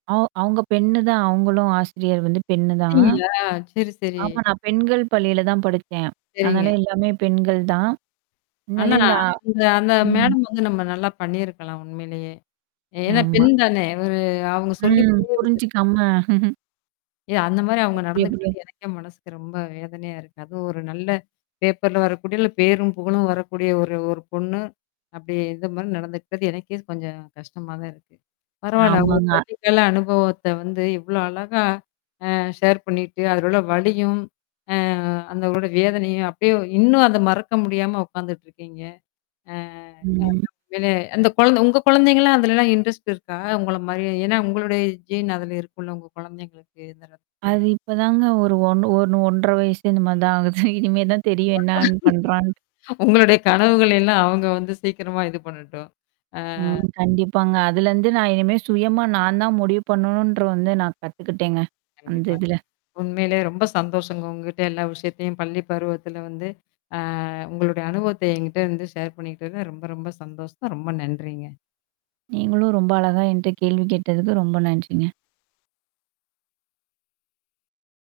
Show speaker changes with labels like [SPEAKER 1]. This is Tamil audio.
[SPEAKER 1] அவ் அவவுங்க பெண்ணு தான, அவங்களும் ஆசிரியர் வந்து பெண்ணு தான்.
[SPEAKER 2] [unintelligible] சரி, சரி.
[SPEAKER 1] ஆமா நான் பெண்கள் பள்ளியில தான் படிச்சேன். அதனால
[SPEAKER 2] சரிங்க.
[SPEAKER 1] எல்லாமே பெண்கள் தான்.
[SPEAKER 2] ஆனா
[SPEAKER 1] அதனாலே இந்த ஆ
[SPEAKER 2] அந்த அந்த
[SPEAKER 1] ம்.
[SPEAKER 2] மேடம் வந்து நம்ம நல்லா பண்ணியிருக்கலாம் உண்மையிலயே. ஏன்னா
[SPEAKER 1] ஆமா.
[SPEAKER 2] பெண் தானே! அவரு அவங்க சொல்லிக்
[SPEAKER 1] ம்.
[SPEAKER 2] புரிய வச்சிருக்
[SPEAKER 1] புரிஞ்சுக்காம.
[SPEAKER 2] இ அந்த மாரி அவங்க
[SPEAKER 1] எப்டி எப்டியோ
[SPEAKER 2] நடந்துக்கிட்டாது, எனக்கே மனசுக்கு ரொம்ப வேதனையா இருக்கு. அதுவும் ஒரு நல்ல பேப்பர்ல வரக்கூடிய, இல்ல பேரும் புகழும் வரக்கூடிய ஒரு ஒரு பொண்ணு. அப்டி இந்த மாரி நடந்துக்கிட்டது, எனக்கே கொஞ்சம் கஷ்டமா தான் இருக்கு. பரவால்ல உங்க
[SPEAKER 1] ஆமாங்க.
[SPEAKER 2] பள்ளிக்கால அனுபவத்த வந்து இவ்ளோ அழகா ஆ ஷேர் பண்ணிட்டு, அதிலுள்ள வலியும், அ அந்த உட வேதனையும் அப்படியே இன்னும் அத மறக்க முடியாம உட்காந்துட்டுருக்கீங்க. ஆ
[SPEAKER 1] ம்
[SPEAKER 2] உண்மையிலே என்ன அந்த குழந்த உங்க குழந்தைங்கலாம் அதுலலாம் இன்ட்ரெஸ்ட் இருக்கா? உங்கள மாரி? ஏன்னா உங்களுடைய ஜீன் அதுல இருக்கும்ல, உங்க குழந்தைங்களுக்கு இந்த இடத்துல?
[SPEAKER 1] அது இப்பதாங்க ஒரு 1, ஒண்ணு 1 1/2 வயசே இந்த மாரி தான்
[SPEAKER 2] ஒரு
[SPEAKER 1] ஆகுது.
[SPEAKER 2] நாள்
[SPEAKER 1] இனிமே தான் தெரியும் என்னான்னு பண்றான்
[SPEAKER 2] உங்களுடைய கனவுகள்லாம் அவங்க வந்து சீக்கிரமா இது பண்ணட்டும். ஆ.
[SPEAKER 1] ம். கண்டிப்பாங்க. அதுலருந்து நான் இனிமே சுயமா நான் தான் முடிவு பண்ணணுன்ற வந்து நான் கத்துக்கிட்டேங்க. அந்த
[SPEAKER 2] கண்டிப்பா.
[SPEAKER 1] இதுல.
[SPEAKER 2] உண்மையிலேயே ரொம்ப சந்தோஷங்க உங்கிட்ட எல்லா விஷயத்தையும் பள்ளி பருவத்தில வந்து அ உங்களுடைய அனுபவத்த என்கிட்ட இருந்து ஷேர் பண்ணிக்கிட்டது ரொம்ப ரொம்ப சந்தோஷம். ரொம்ப நன்றிங்க.
[SPEAKER 1] நீங்களும் ரொம்ப அழகா என்ட்ட கேள்வி கேட்டதுக்கு ரொம்ப நன்றிங்க.